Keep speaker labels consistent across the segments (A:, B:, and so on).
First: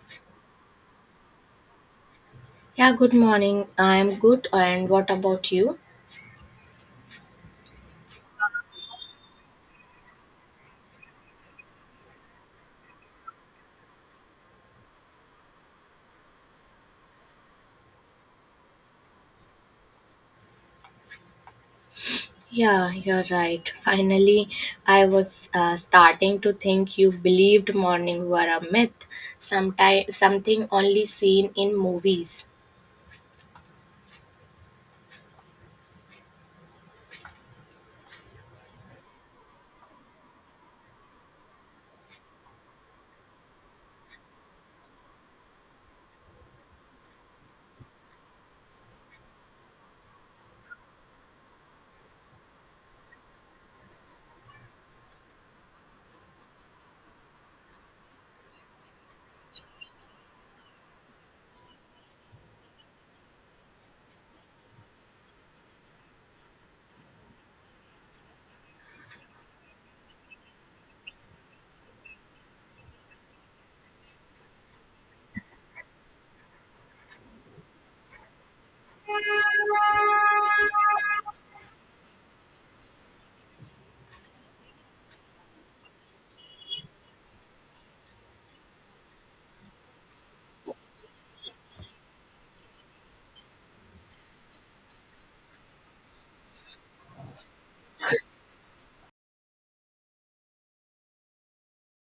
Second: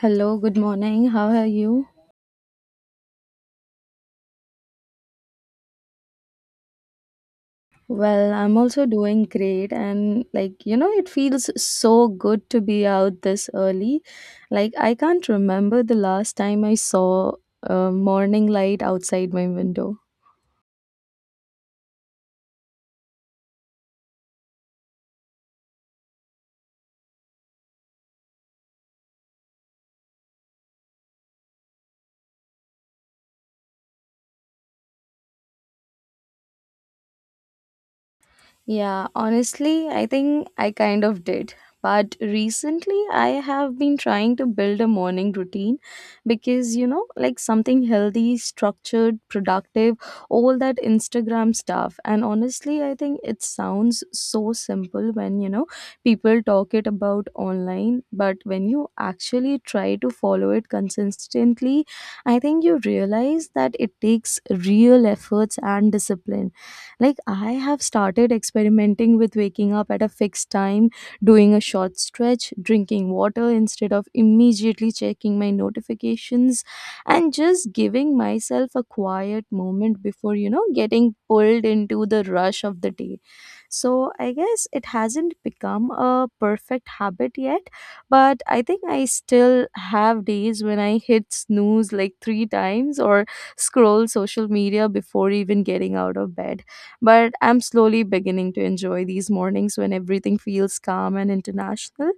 A: Hello, good morning. How are you?
B: Yeah, good morning. I'm good. And what about you?
A: Well, I'm also doing great, and like it feels so good to be out this early. Like, I can't remember the last time I saw a morning light outside my window.
B: Yeah, you're right. Finally, I was starting to think you believed morning were a myth, something only seen in movies.
A: Yeah, honestly, I think I kind of did. But recently, I have been trying to build a morning routine because, like something healthy, structured, productive, all that Instagram stuff. And honestly, I think it sounds so simple when, people talk it about online. But when you actually try to follow it consistently, I think you realize that it takes real efforts and discipline. Like, I have started experimenting with waking up at a fixed time, doing a short stretch, drinking water instead of immediately checking my notifications, and just giving myself a quiet moment before, getting pulled into the rush of the day. So, I guess it hasn't become a perfect habit yet, but I think I still have days when I hit snooze like three times or scroll social media before even getting out of bed. But I'm slowly beginning to enjoy these mornings when everything feels calm and international.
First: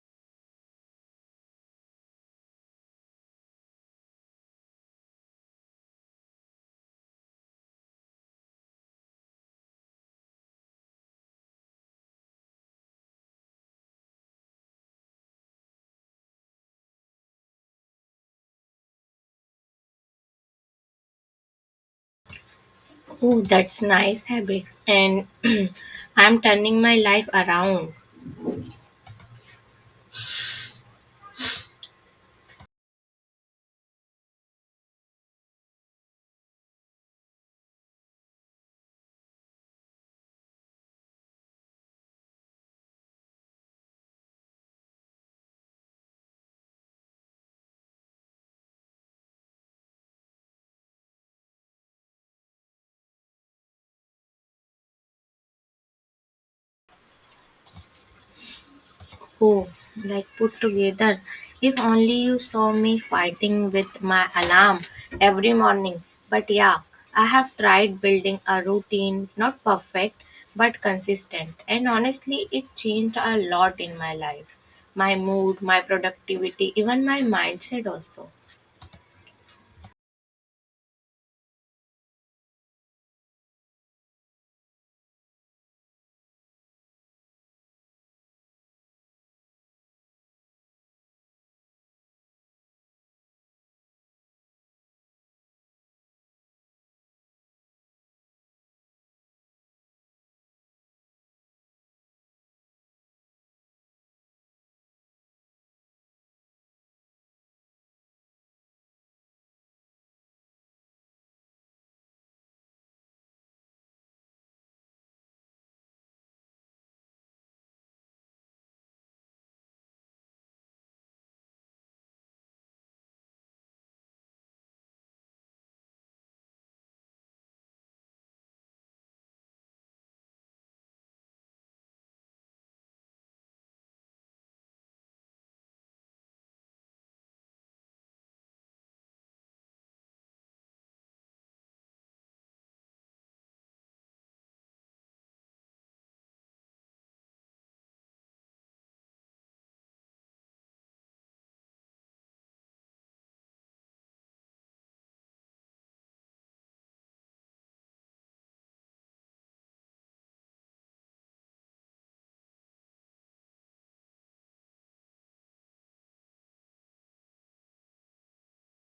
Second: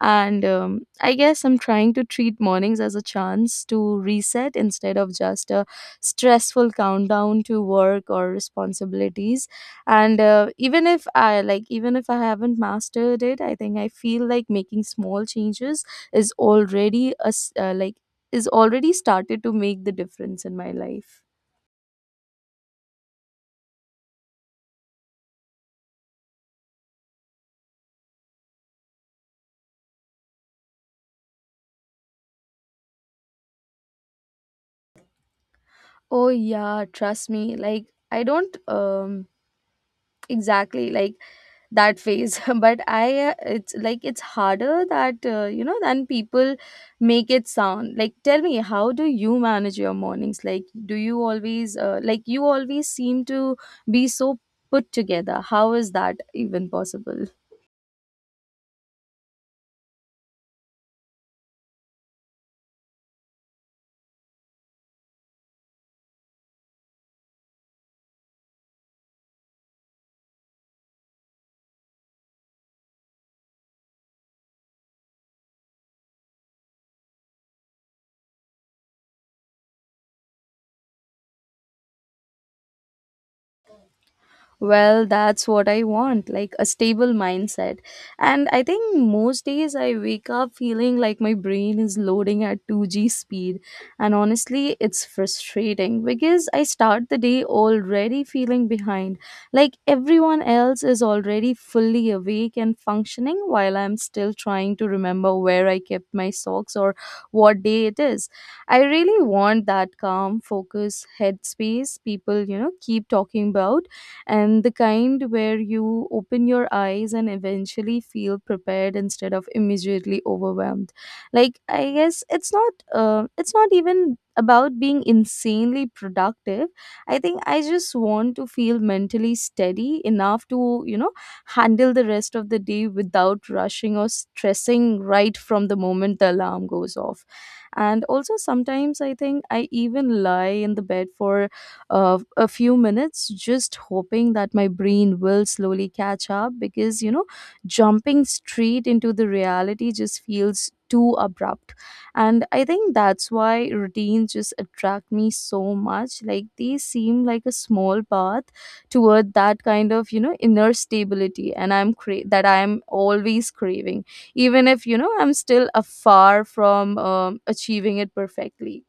A: And I guess I'm trying to treat mornings as a chance to reset instead of just a stressful countdown to work or responsibilities. And even if I haven't mastered it, I think I feel like making small changes is already a s- like is already started to make the difference in my life.
B: Oh, that's nice habit. And I'm turning my life around.
A: Oh yeah, trust me. Like I don't exactly like that phase, but I it's harder that than people make it sound. Like tell me, how do you manage your mornings? Like do you always like you always seem to be so put together. How is that even possible?
B: Oh, like put together. If only you saw me fighting with my alarm every morning. But yeah, I have tried building a routine, not perfect, but consistent. And honestly, it changed a lot in my life. My mood, my productivity, even my mindset also.
A: Well, that's what I want, like a stable mindset, and I think most days I wake up feeling like my brain is loading at 2G speed, and honestly, it's frustrating because I start the day already feeling behind. Like everyone else is already fully awake and functioning while I'm still trying to remember where I kept my socks or what day it is. I really want that calm focus headspace people keep talking about, and the kind where you open your eyes and eventually feel prepared instead of immediately overwhelmed. Like I guess it's not even about being insanely productive. I think I just want to feel mentally steady enough to handle the rest of the day without rushing or stressing right from the moment the alarm goes off. And also sometimes I think I even lie in the bed for a few minutes, just hoping that my brain will slowly catch up because, jumping straight into the reality just feels too abrupt. And I think that's why routines just attract me so much. Like they seem like a small path toward that kind of, inner stability and that I'm always craving, even if, I'm still afar from achieving it perfectly.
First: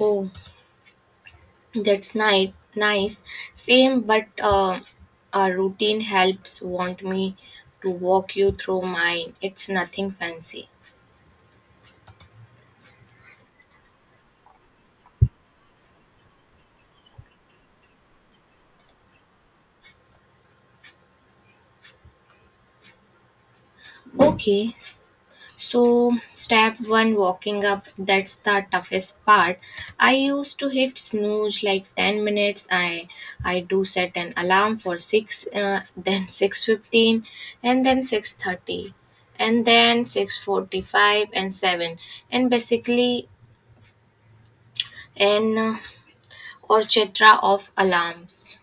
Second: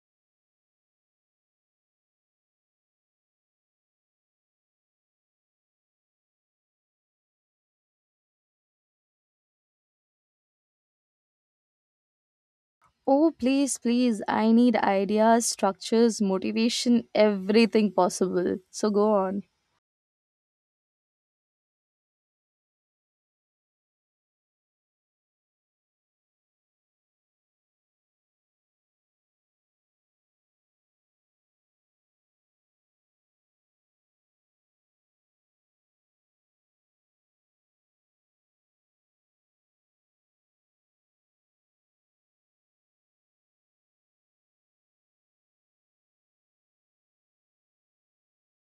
B: Oh, that's nice. Nice. Same, but a routine helps. Want me to walk you through mine. It's nothing fancy.
A: Oh, please, please. I need ideas, structures, motivation, everything possible. So go on.
B: Okay, so step one walking up, that's the toughest part. I used to hit snooze like 10 minutes. I do set an alarm for 6, then 6:15, and then 6:30, and then 6:45 and 7, and basically an orchestra of alarms.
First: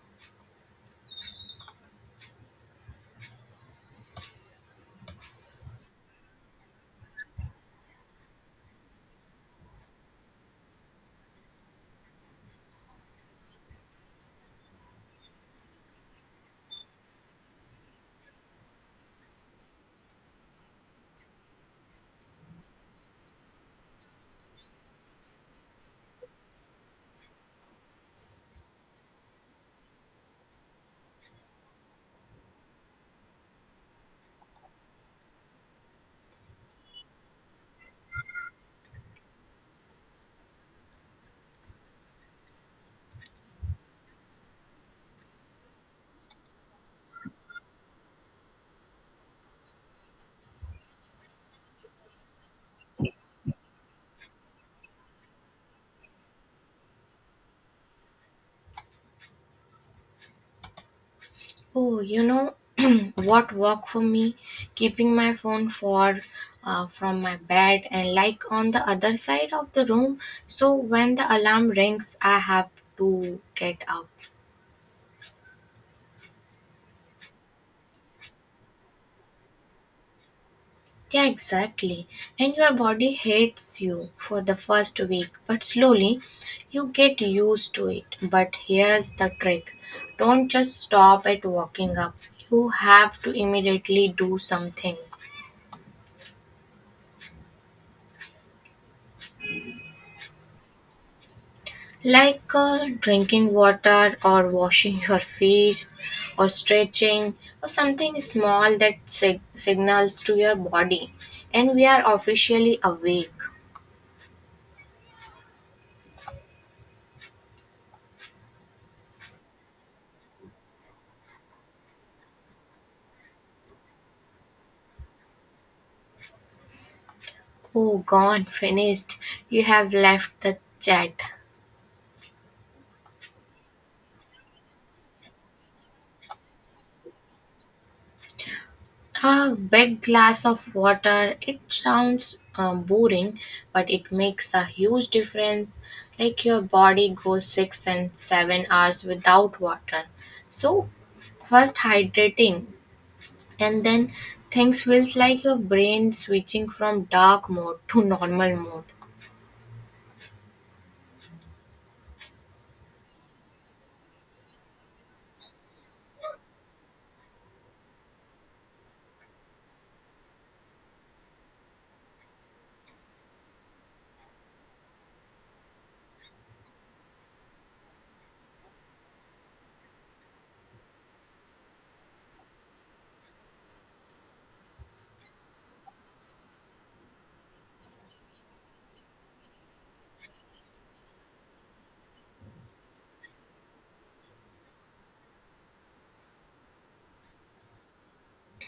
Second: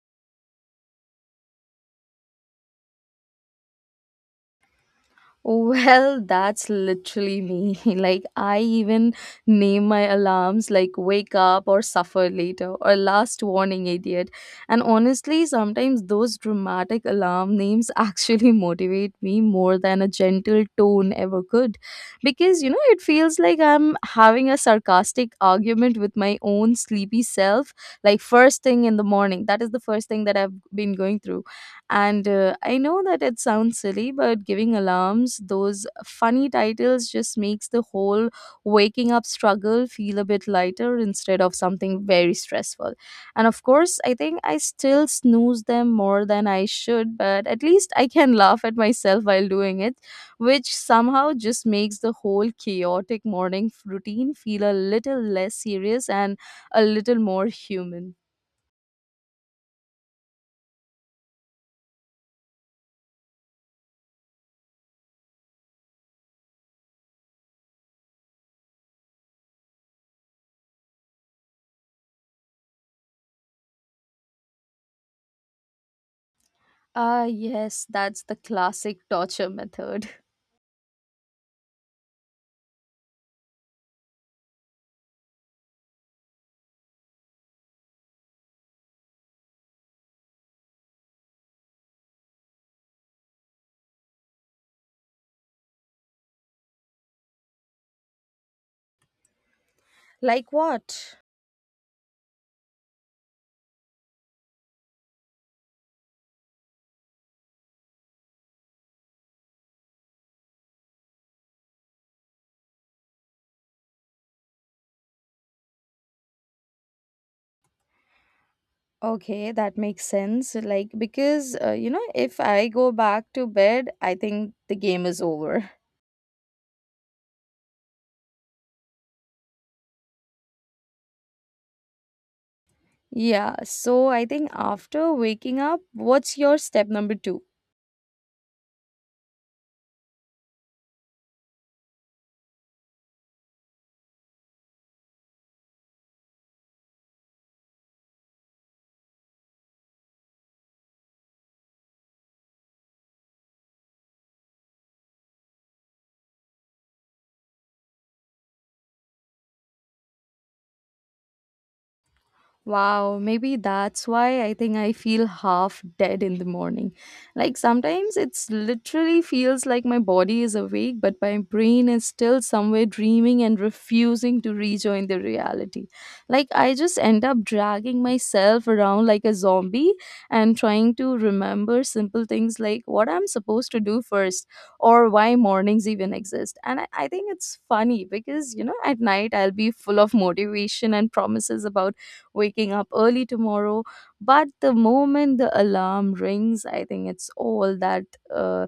A: Well, that's literally me. Like, I even name my alarms like wake up or suffer later or last warning, idiot. And honestly, sometimes those dramatic alarm names actually motivate me more than a gentle tone ever could. Because, it feels like I'm having a sarcastic argument with my own sleepy self. Like, first thing in the morning, that is the first thing that I've been going through, and I know that it sounds silly, but giving alarms those funny titles just makes the whole waking up struggle feel a bit lighter instead of something very stressful. And of course, I think I still snooze them more than I should, but at least I can laugh at myself while doing it, which somehow just makes the whole chaotic morning routine feel a little less serious and a little more human.
B: Oh, you know what worked for me? Keeping my phone far, from my bed and like on the other side of the room. So when the alarm rings, I have to get up.
A: Ah, yes, that's the classic torture method.
B: Yeah, exactly. And your body hates you for the first week, but slowly you get used to it. But here's the trick, don't just stop at walking up, you have to immediately do something.
A: Like what?
B: Like drinking water or washing your face or stretching or something small that signals to your body, and we are officially awake.
A: Okay, that makes sense. Like, because, if I go back to bed, I think the game is over.
B: Oh, gone, finished. You have left the chat.
A: Yeah, so I think after waking up, what's your step number two?
B: A big glass of water, it sounds boring, but it makes a huge difference. Like your body goes 6 and 7 hours without water. So, first hydrating and then things feels like your brain switching from dark mode to normal mode.
A: Wow, maybe that's why I think I feel half dead in the morning. Like sometimes it's literally feels like my body is awake, but my brain is still somewhere dreaming and refusing to rejoin the reality. Like I just end up dragging myself around like a zombie and trying to remember simple things like what I'm supposed to do first or why mornings even exist. And I think it's funny because, at night I'll be full of motivation and promises about waking up early tomorrow. But the moment the alarm rings, I think it's all that uh,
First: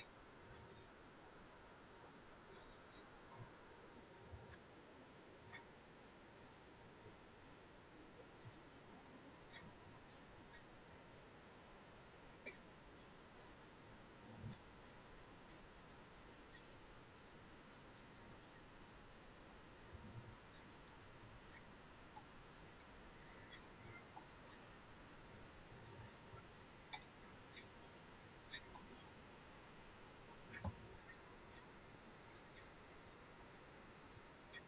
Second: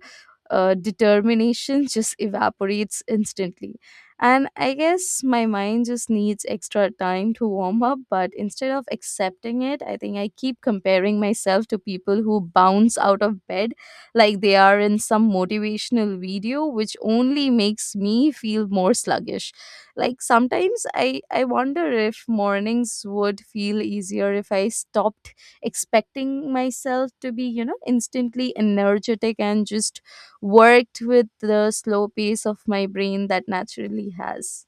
A: determination just evaporates instantly. And I guess my mind just needs extra time to warm up, but instead of accepting it, I think I keep comparing myself to people who bounce out of bed like they are in some motivational video, which only makes me feel more sluggish. Like sometimes I wonder if mornings would feel easier if I stopped expecting myself to be, instantly energetic and just worked with the slow pace of my brain that naturally has.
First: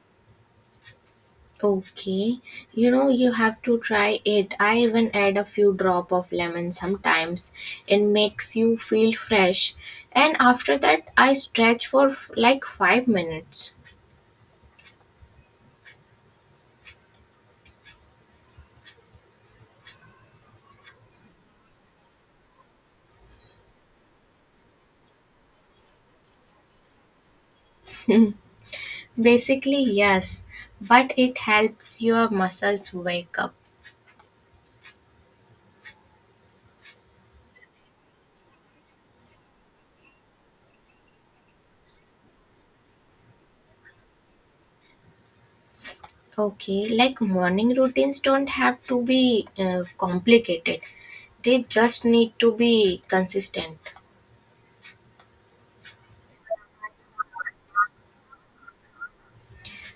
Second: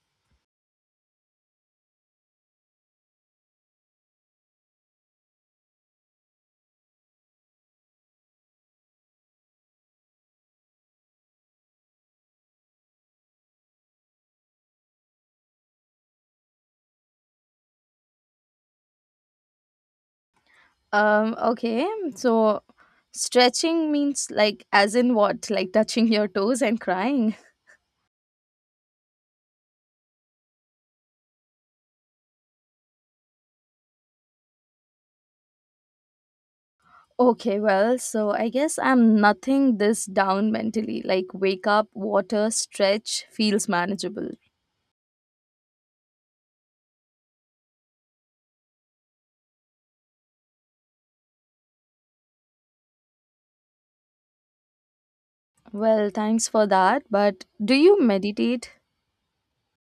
B: Okay, you know you have to try it. I even add a few drop of lemon sometimes. It makes you feel fresh. And after that I stretch for like 5 minutes.
A: Okay, so stretching means like, as in what? Like touching your toes and crying.
B: Basically yes, but it helps your muscles wake up.
A: Okay, well, so I guess I'm nothing this down mentally. Like, wake up, water, stretch feels manageable.
B: Okay, like morning routines don't have to be complicated. They just need to be consistent.
A: Well, thanks for that. But do you meditate?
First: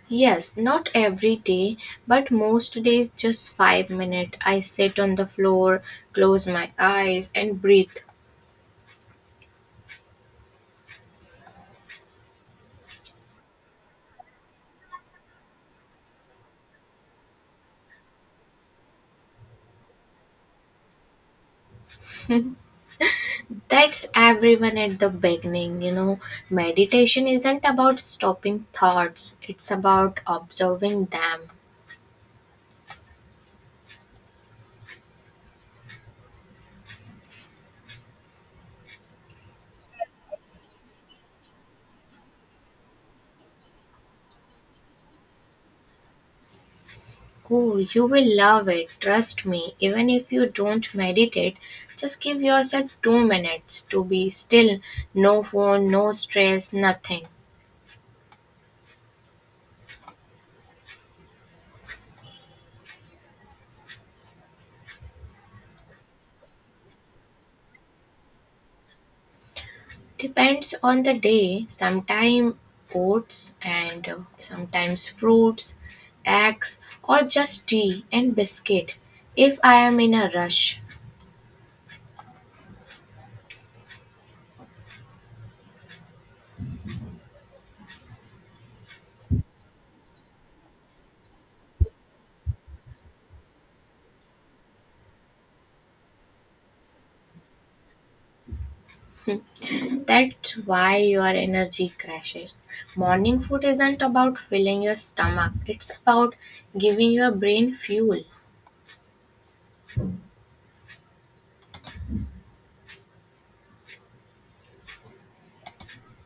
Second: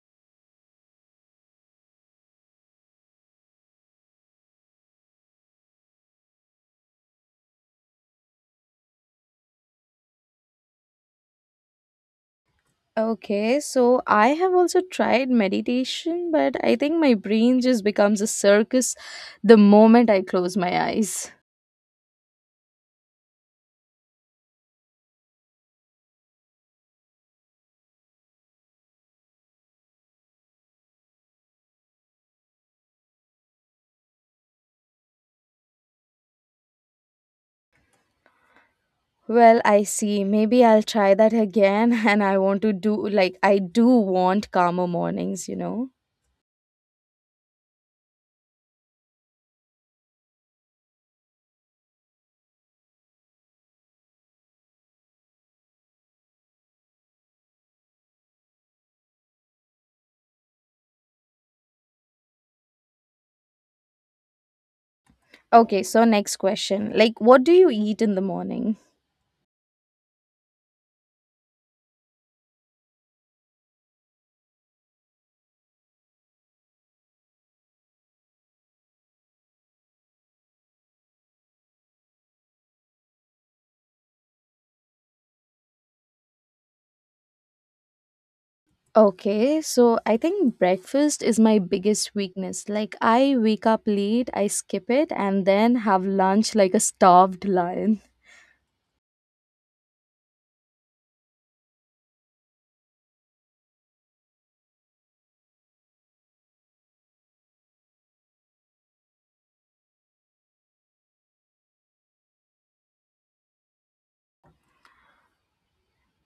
B: Yes, not every day, but most days just 5 minutes. I sit on the floor, close my eyes and breathe.
A: Okay, so I have also tried meditation, but I think my brain just becomes a circus the moment I close my eyes.
B: That's everyone at the beginning, you know. Meditation isn't about stopping thoughts, it's about observing them.
A: Well, I see. Maybe I'll try that again, and I want to do like I do want calmer mornings.
B: Oh, you will love it, trust me. Even if you don't meditate, just give yourself 2 minutes to be still. No phone, no stress, nothing.
A: Okay, so next question. Like, what do you eat in the morning?
B: Depends on the day. Sometimes oats, and sometimes fruits, eggs, or just tea and biscuit if I am in a rush.
A: Okay, so I think breakfast is my biggest weakness. Like, I wake up late, I skip it, and then have lunch like a starved lion.
B: That's why your energy crashes. Morning food isn't about filling your stomach, it's about giving your brain fuel.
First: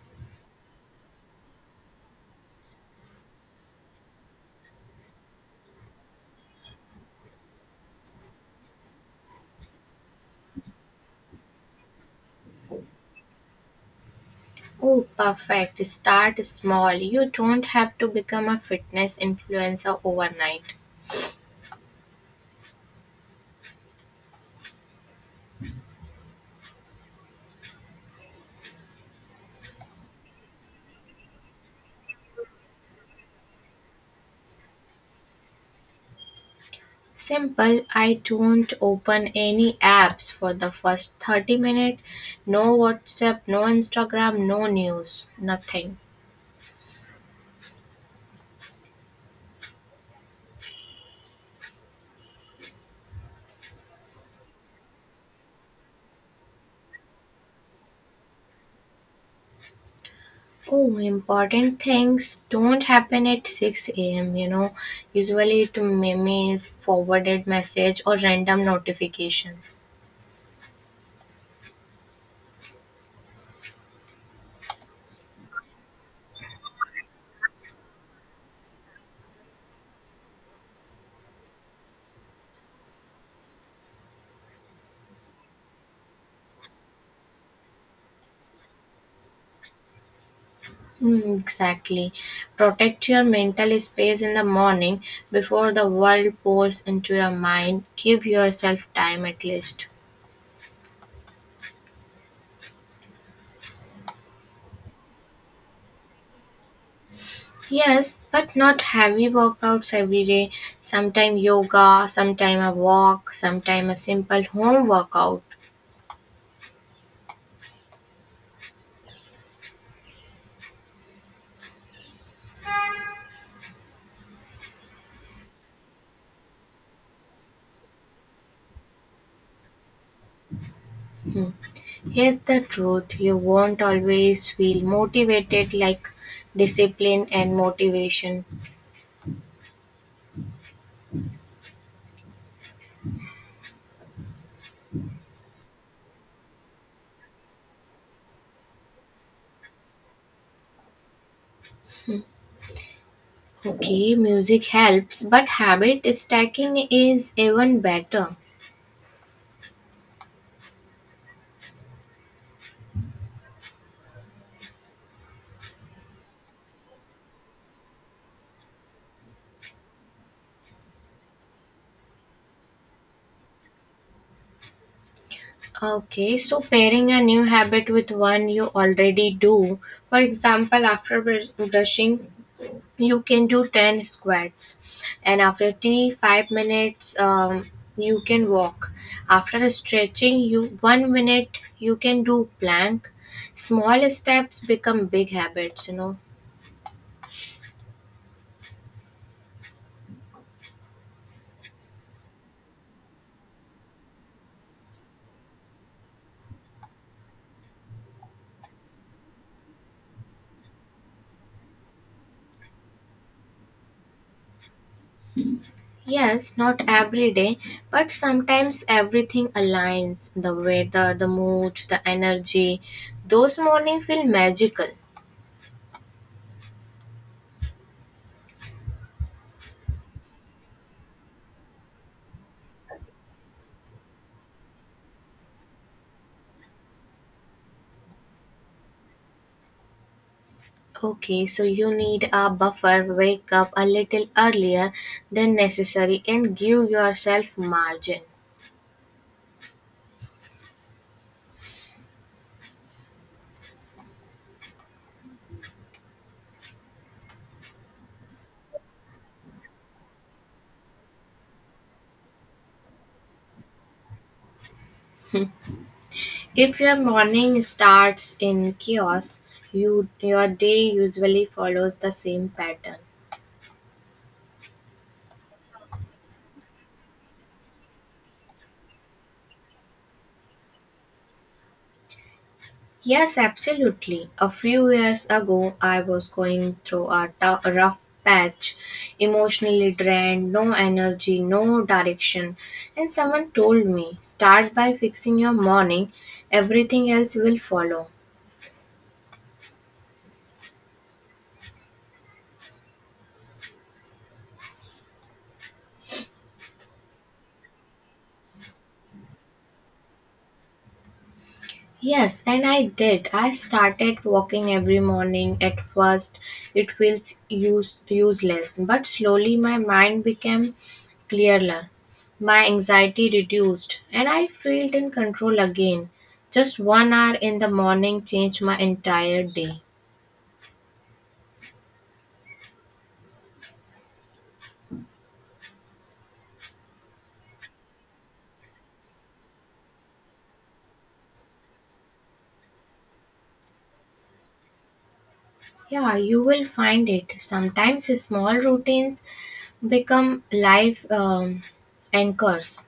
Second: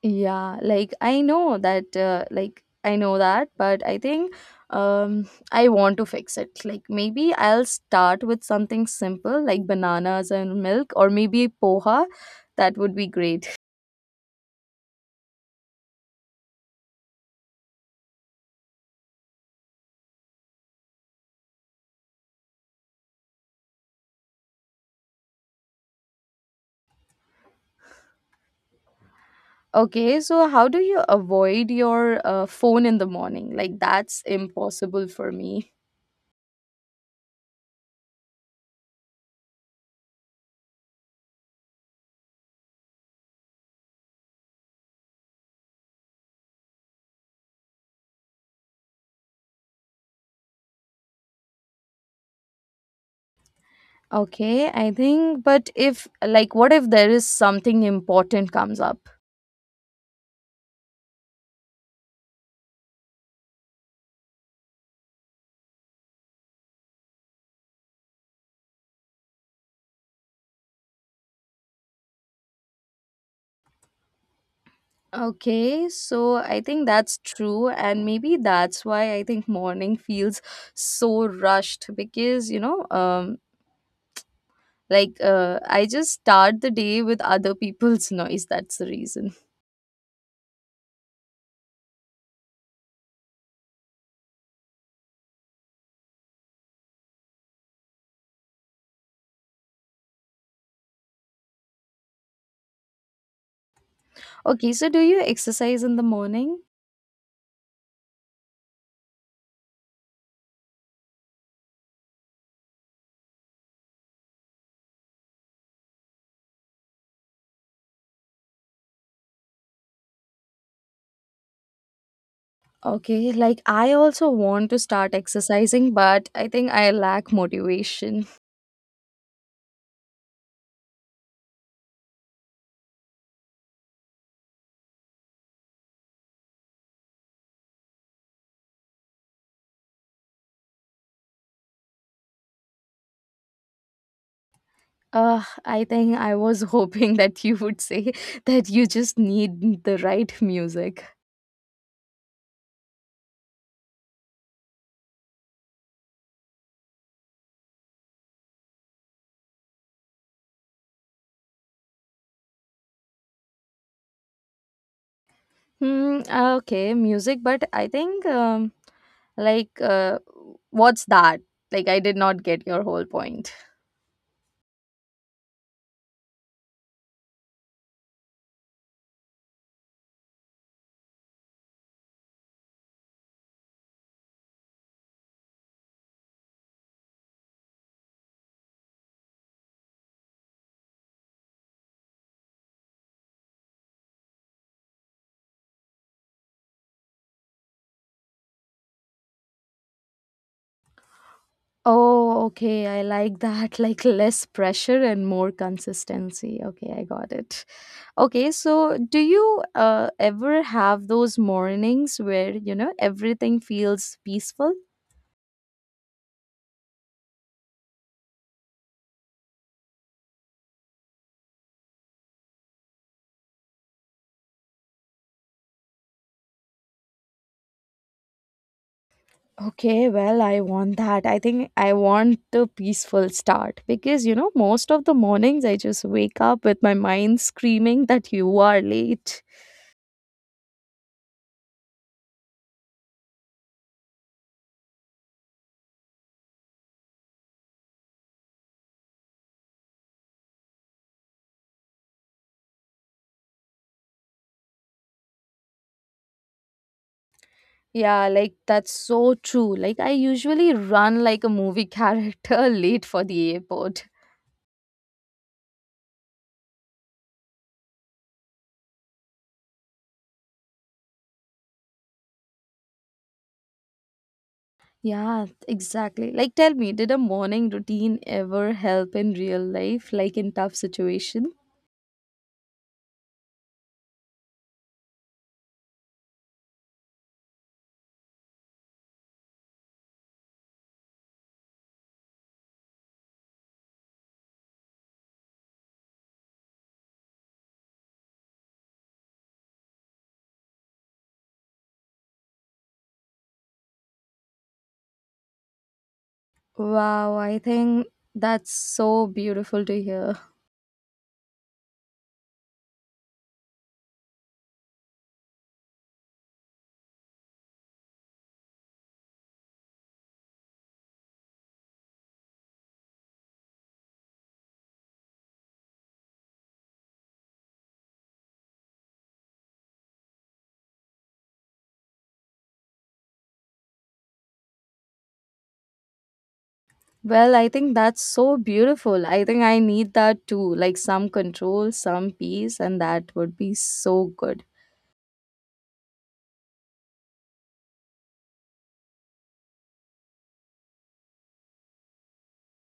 A: Yeah, like I know that, but I think I want to fix it. Like maybe I'll start with something simple like bananas and milk, or maybe poha. That would be great.
B: Oh, perfect. Start small. You don't have to become a fitness influencer overnight.
A: Okay, so how do you avoid your phone in the morning? Like that's impossible for me.
B: Simple. I don't open any apps for the first 30 minutes. No WhatsApp, no Instagram, no news, nothing.
A: Okay, I think, but if like, what if there is something important comes up?
B: Oh, important things don't happen at 6 a.m. You know, usually it memes, forwarded message, or random notifications.
A: Okay, so I think that's true, and maybe that's why I think morning feels so rushed because I just start the day with other people's noise. That's the reason.
B: Mm, exactly. Protect your mental space in the morning before the world pours into your mind. Give yourself time at least.
A: Okay, so do you exercise in the morning?
B: Yes, but not heavy workouts every day. Sometime yoga, sometime a walk, sometime a simple home workout.
A: Okay, like I also want to start exercising, but I think I lack motivation.
B: Hmm. Here's the truth, you won't always feel motivated, like discipline and motivation.
A: I think I was hoping that you would say that you just need the right music.
B: Okay, music helps, but habit stacking is even better.
A: Hmm. Okay, music, but I think like uh, what's that? Like I did not get your whole point.
B: Okay, so pairing a new habit with one you already do. For example, after brushing, you can do 10 squats, and after tea, 5 minutes, you can walk. After stretching, you 1 minute, you can do plank. Small steps become big habits, you know.
A: Oh, okay. I like that. Like less pressure and more consistency. Okay, I got it. Okay, so do you ever have those mornings where, everything feels peaceful?
B: Yes, not every day, but sometimes everything aligns, the weather, the mood, the energy. Those mornings feel magical.
A: Okay, well, I want that. I think I want the peaceful start because, most of the mornings I just wake up with my mind screaming that you are late.
B: Okay, so you need a buffer, wake up a little earlier than necessary, and give yourself margin.
A: Yeah, like that's so true. Like I usually run like a movie character late for the airport.
B: If your morning starts in chaos, your day usually follows the same pattern.
A: Yeah, exactly. Like tell me, did a morning routine ever help in real life, like in tough situation?
B: Yes, absolutely. A few years ago, I was going through a rough patch, emotionally drained, no energy, no direction. And someone told me, start by fixing your morning, everything else will follow.
A: Wow, I think that's so beautiful to hear.
B: Yes, and I did. I started walking every morning. At first, it feels useless, but slowly my mind became clearer. My anxiety reduced, and I felt in control again. Just 1 hour in the morning changed my entire day.
A: Well, I think that's so beautiful. I think I need that too, like some control, some peace, and that would be so good.
B: Yeah, you will find it. Sometimes small routines become life anchors.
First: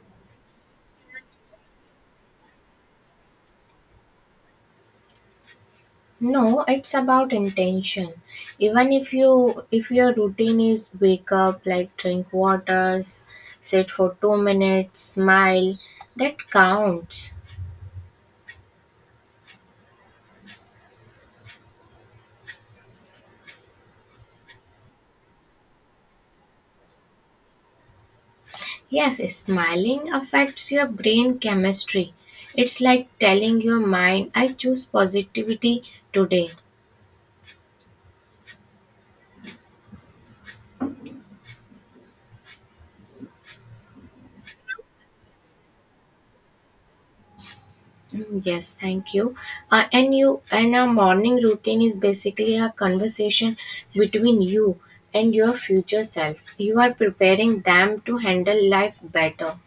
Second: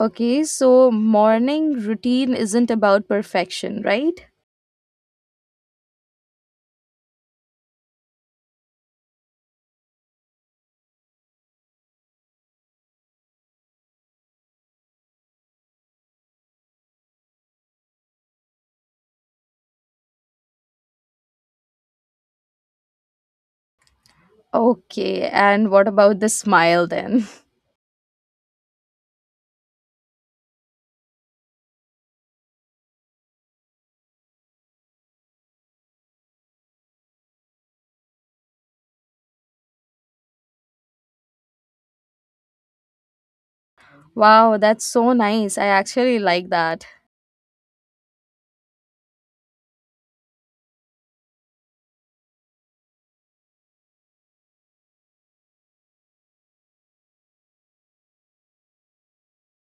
A: Okay, so morning routine isn't about perfection, right?
B: No, it's about intention. Even if you if your routine is wake up, like drink water, sit for 2 minutes, smile, that counts.
A: Okay, and what about the smile then?
B: Yes, smiling affects your brain chemistry. It's like telling your mind, I choose positivity today.
A: Wow, that's so nice. I actually like that.
B: Mm, yes, thank you. And our morning routine is basically a conversation between you and your future self. You are preparing them to handle life better.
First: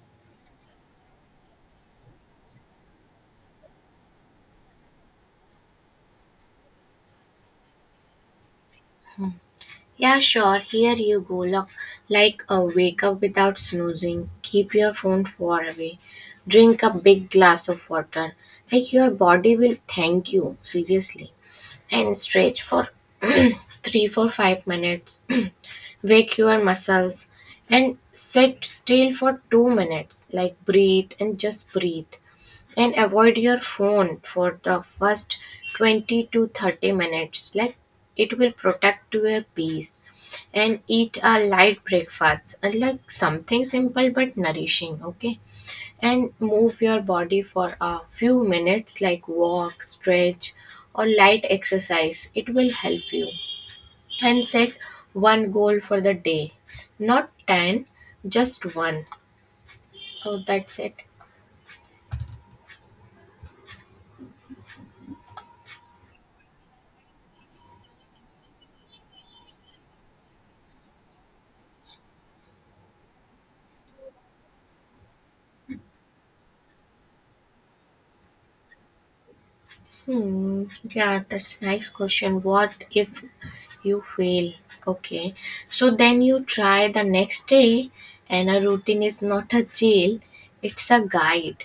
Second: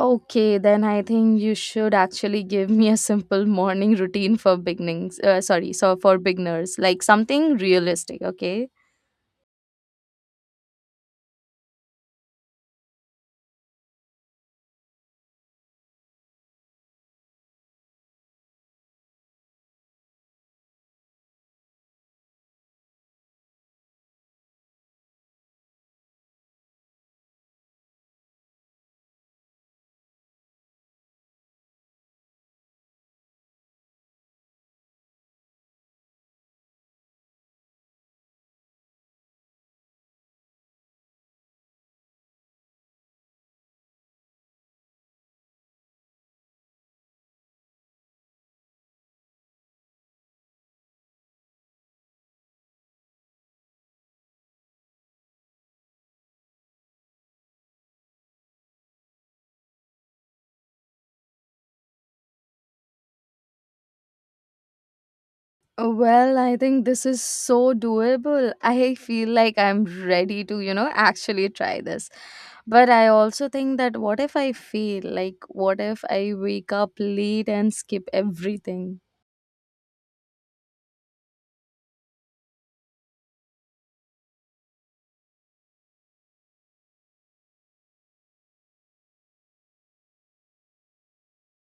A: Okay, then I think you should actually give me a simple morning routine for beginnings. Sorry, so for beginners, like something realistic, okay?
B: Yeah, sure. Here you go. Look, like a wake up without snoozing. Keep your phone far away. Drink a big glass of water. Like your body will thank you seriously. And stretch for 3, 4, 5 minutes. Wake your muscles and sit still for 2 minutes, like breathe and just breathe. And avoid your phone for the first 20 to 30 minutes, like it will protect your peace. And eat a light breakfast, and like something simple but nourishing. Okay, and move your body for a few minutes, like walk, stretch or light exercise, it will help you. And set one goal for the day, not 10, just one. So that's it.
A: Well, I think this is so doable. I feel like I'm ready to, actually try this. But I also think that what if I fail? Like, what if I wake up late and skip everything?
B: Hmm, yeah, that's nice question. What if you fail? Okay, so then you try the next day. And a routine is not a jail, it's a guide.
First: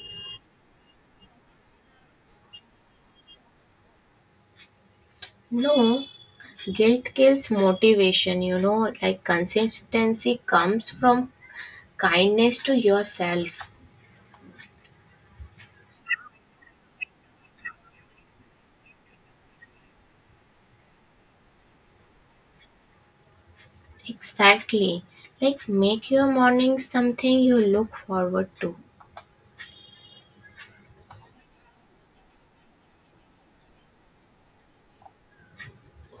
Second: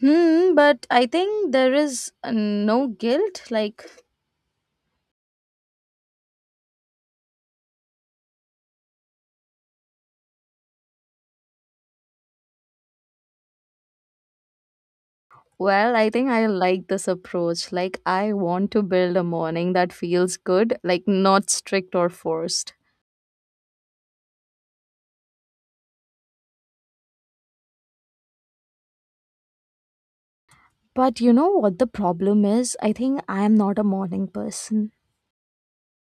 A: Hmm, but I think there is no guilt. Like,
B: No, guilt kills motivation, you know, like consistency comes from kindness to yourself.
A: well, I think I like this approach. Like, I want to build a morning that feels good, like, not strict or forced.
B: Exactly. Like make your morning something you look forward to.
A: But you know what the problem is? I think I am not a morning person.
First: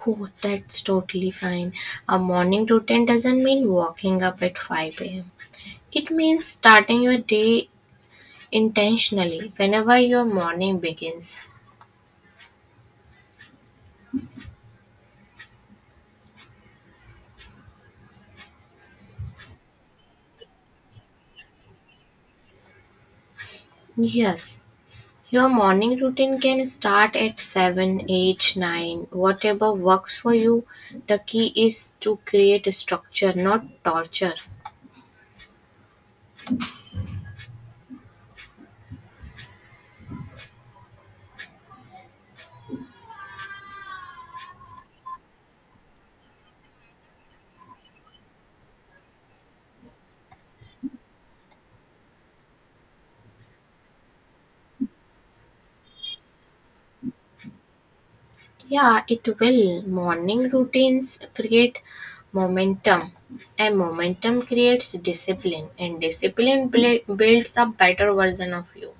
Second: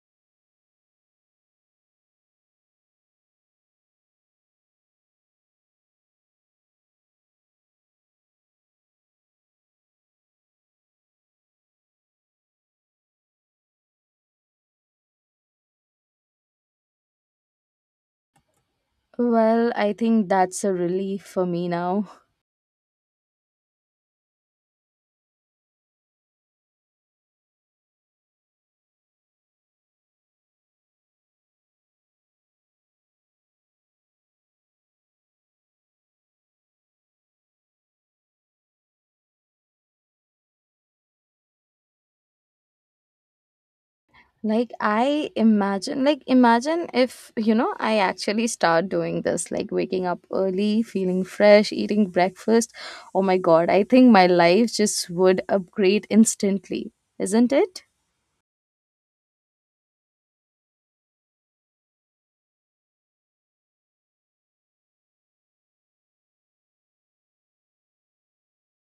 B: Oh, that's totally fine. A morning routine doesn't mean waking up at 5 a.m. It means starting your day intentionally whenever your morning begins.
A: Well, I think that's a relief for me now.
B: Yes, your morning routine can start at 7, 8, 9, whatever works for you. The key is to create a structure, not torture.
A: Like I imagine, if, I actually start doing this, like waking up early, feeling fresh, eating breakfast. Oh my god, I think my life just would upgrade instantly, isn't it?
B: Yeah, it will. Morning routines create momentum, and momentum creates discipline, and discipline builds a better version of you.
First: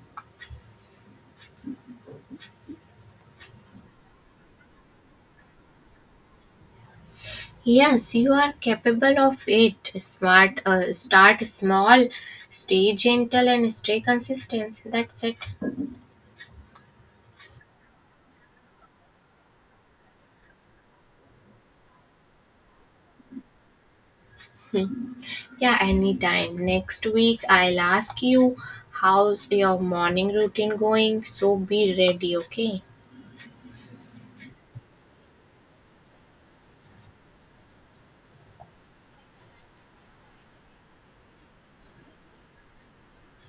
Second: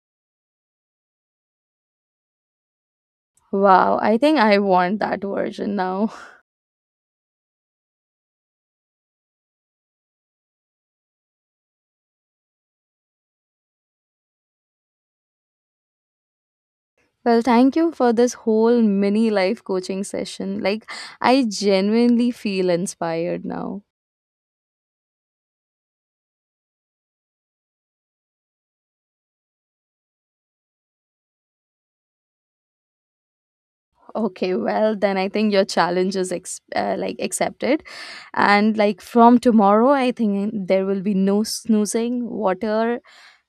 A: Wow, I think I want that version now.
B: Yes, you are capable of it. Smart, start small, stay gentle, and stay consistent. That's it.
A: Well, thank you for this whole mini life coaching session. Like I genuinely feel inspired now.
B: Yeah, anytime. Next week, I'll ask you how's your morning routine going. So be ready, okay?
A: Okay, well then I think your challenge is accepted, and like from tomorrow, I think there will be no snoozing, water,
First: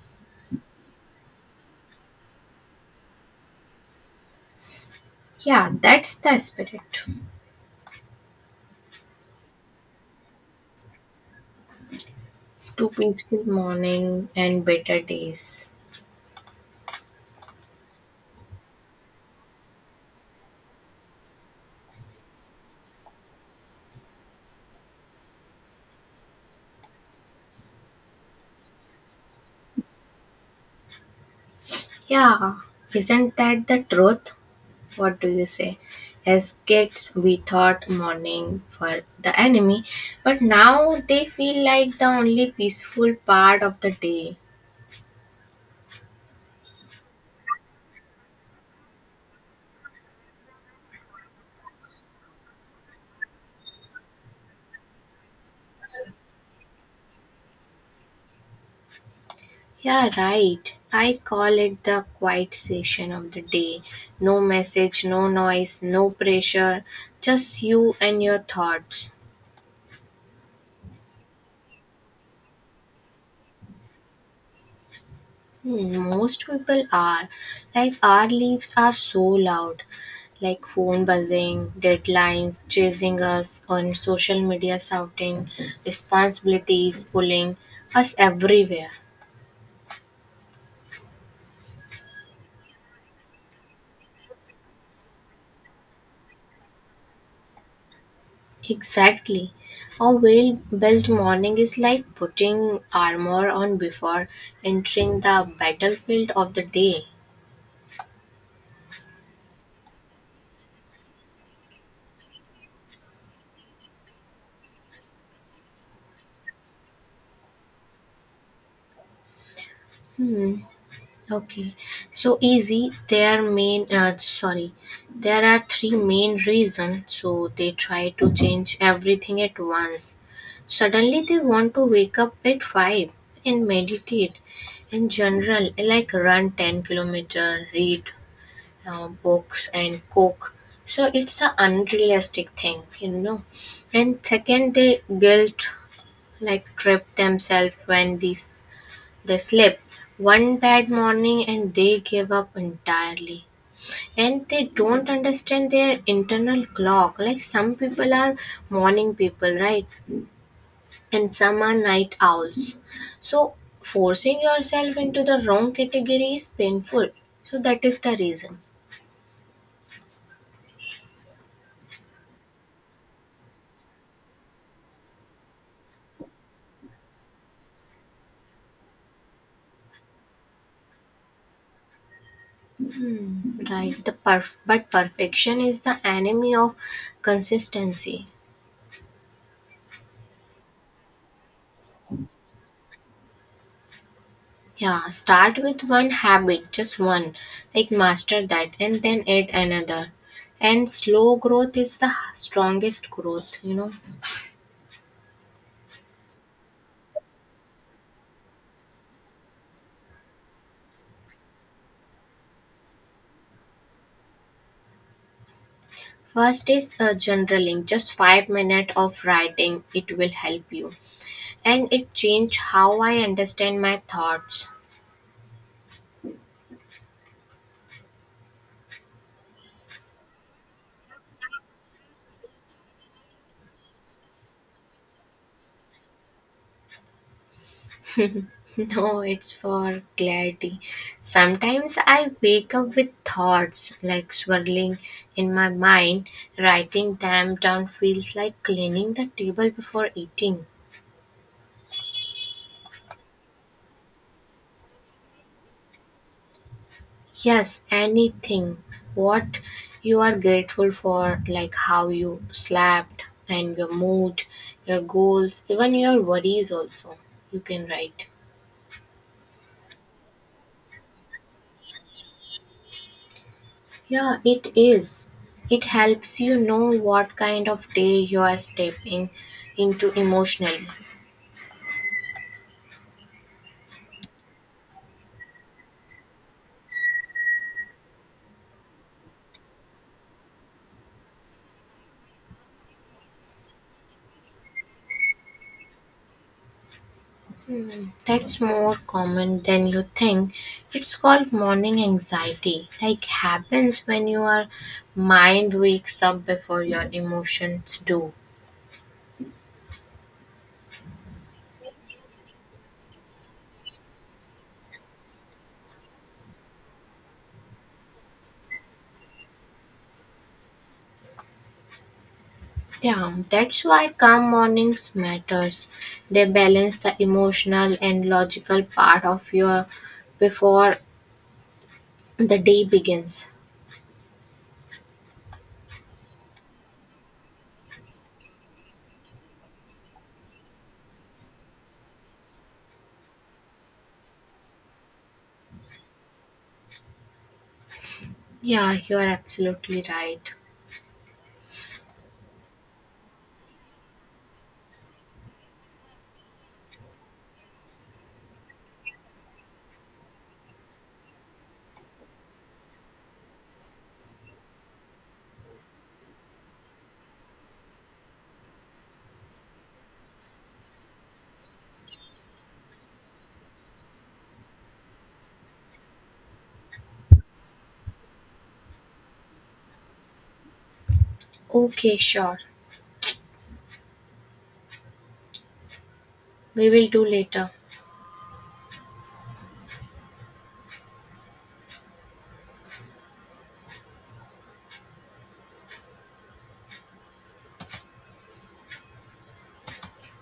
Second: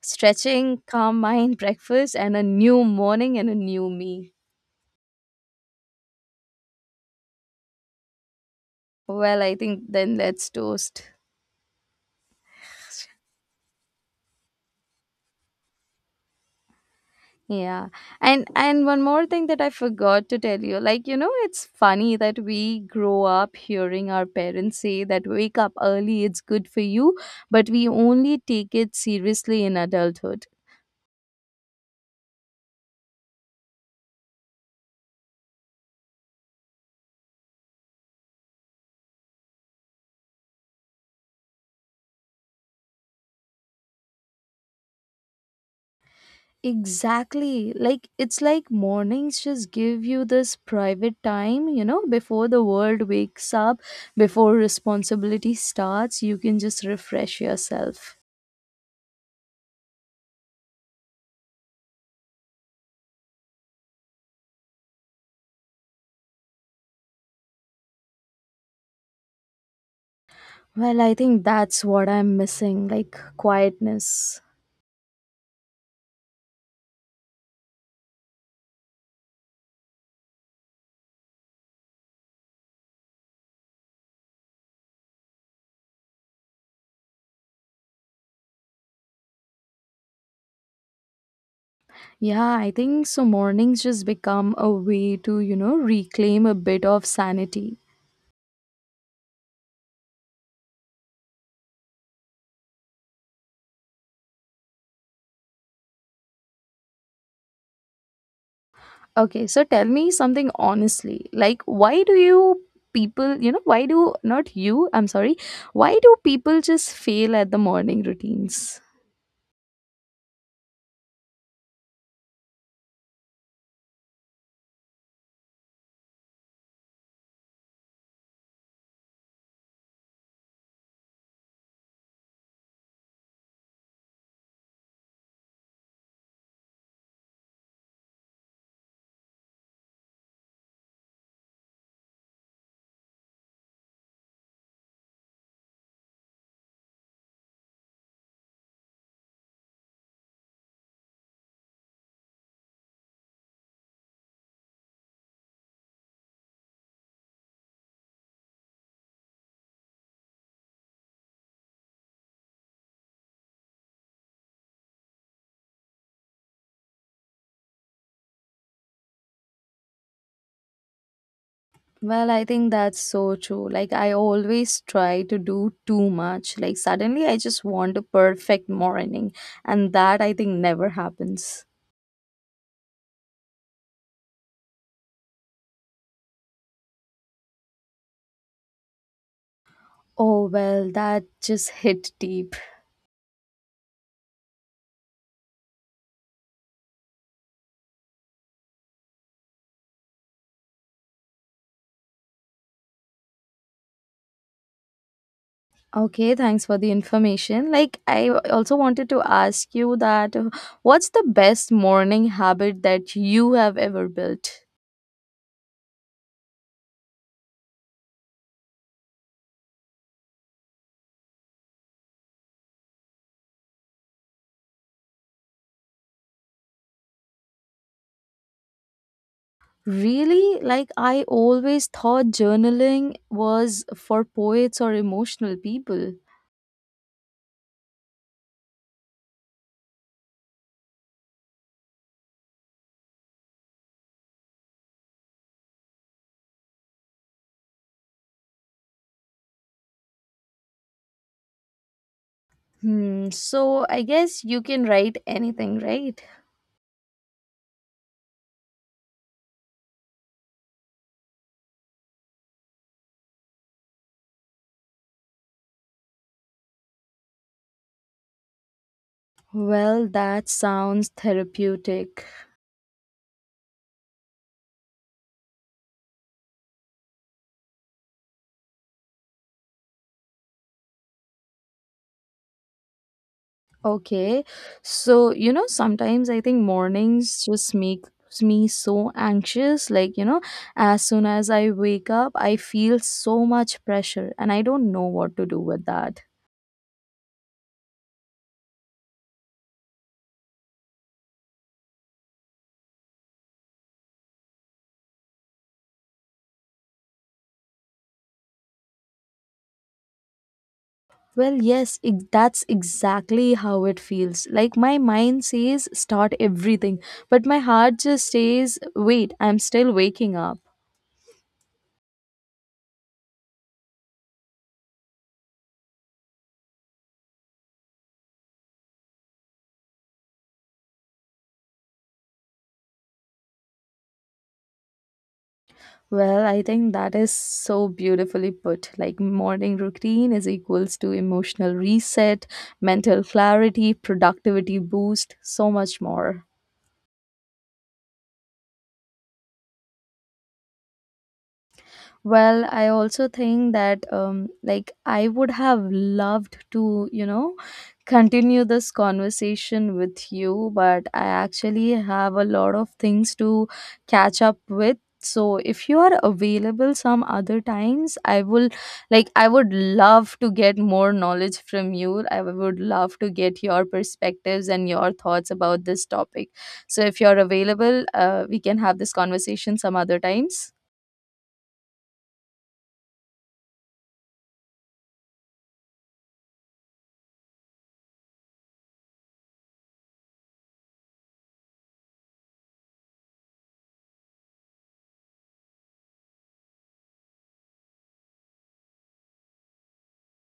A: stretching, calm mind, breakfast, and a new morning and a new me.
B: Yeah, that's the spirit.
A: Well, I think then let's toast.
B: To peaceful morning and better days.
A: Yeah, and one more thing that I forgot to tell you, like it's funny that we grow up hearing our parents say that wake up early, it's good for you, but we only take it seriously in adulthood.
B: Yeah, isn't that the truth? What do you say? As kids, we thought morning were the enemy, but now they feel like the only peaceful part of the day.
A: Exactly. Like it's like mornings just give you this private time, before the world wakes up, before responsibility starts, you can just refresh yourself.
B: Yeah, right. I call it the quiet session of the day. No message, no noise, no pressure, just you and your thoughts.
A: Well, I think that's what I'm missing, like quietness.
B: Hmm, most people are. Like our lives are so loud. Like phone buzzing, deadlines chasing us on social media shouting, responsibilities pulling us everywhere.
A: Yeah, I think so mornings just become a way to, reclaim a bit of sanity.
B: Exactly. A well built morning is like putting armor on before entering the battlefield of the day.
A: Okay, so tell me something honestly. Like, why do you people, why do not you, I'm sorry, why do people just fail at the morning routines?
B: Hmm. Okay, so easy. There are three main reasons. So they try to change everything at once. Suddenly, they want to wake up at 5 and meditate. In general, like run 10 kilometer, read books, and cook. So it's a unrealistic thing, you know. And second, they guilt like trip themselves when these they slept one bad morning and they gave up entirely. And they don't understand their internal clock. Like some people are morning people, right? And some are night owls. So forcing yourself into the wrong category is painful. So that is the reason,
A: Well, I think that's so true. Like, I always try to do too much. Like, suddenly I just want a perfect morning, and that I think never happens.
B: right? But perfection is the enemy of consistency.
A: Oh, well, that just hit deep.
B: Yeah, start with one habit, just one, like master that and then add another. And slow growth is the strongest growth, you know.
A: Okay, thanks for the information. Like, I also wanted to ask you that what's the best morning habit that you have ever built?
B: First is journaling, just 5 minutes of writing, it will help you. And it changed how I understand my thoughts.
A: Really? Like, I always thought journaling was for poets or emotional people.
B: No, it's for clarity. Sometimes I wake up with thoughts like swirling in my mind. Writing them down feels like cleaning the table before eating.
A: Hmm, so I guess you can write anything, right?
B: Yes, anything. What you are grateful for, like how you slept and your mood, your goals, even your worries, also. You can write.
A: Well, that sounds therapeutic.
B: Yeah, it is. It helps you know what kind of day you are stepping into emotionally.
A: Okay. So, sometimes I think mornings just make me so anxious. Like, as soon as I wake up, I feel so much pressure and I don't know what to do with that.
B: Hmm, that's more common than you think. It's called morning anxiety. Like happens when your mind wakes up before your emotions do.
A: Well, yes, that's exactly how it feels. Like my mind says start everything, but my heart just says wait, I'm still waking up.
B: Yeah, that's why calm mornings matters. They balance the emotional and logical part of your before the day begins.
A: Well, I think that is so beautifully put. Like morning routine is equals to emotional reset, mental clarity, productivity boost, so much more.
B: Yeah, you are absolutely right.
A: Well, I also think that like I would have loved to, continue this conversation with you, but I actually have a lot of things to catch up with. So if you are available some other times, I will like I would love to get more knowledge from you. I would love to get your perspectives and your thoughts about this topic. So if you're available, we can have this conversation some other times.
B: Okay, sure. We will do later.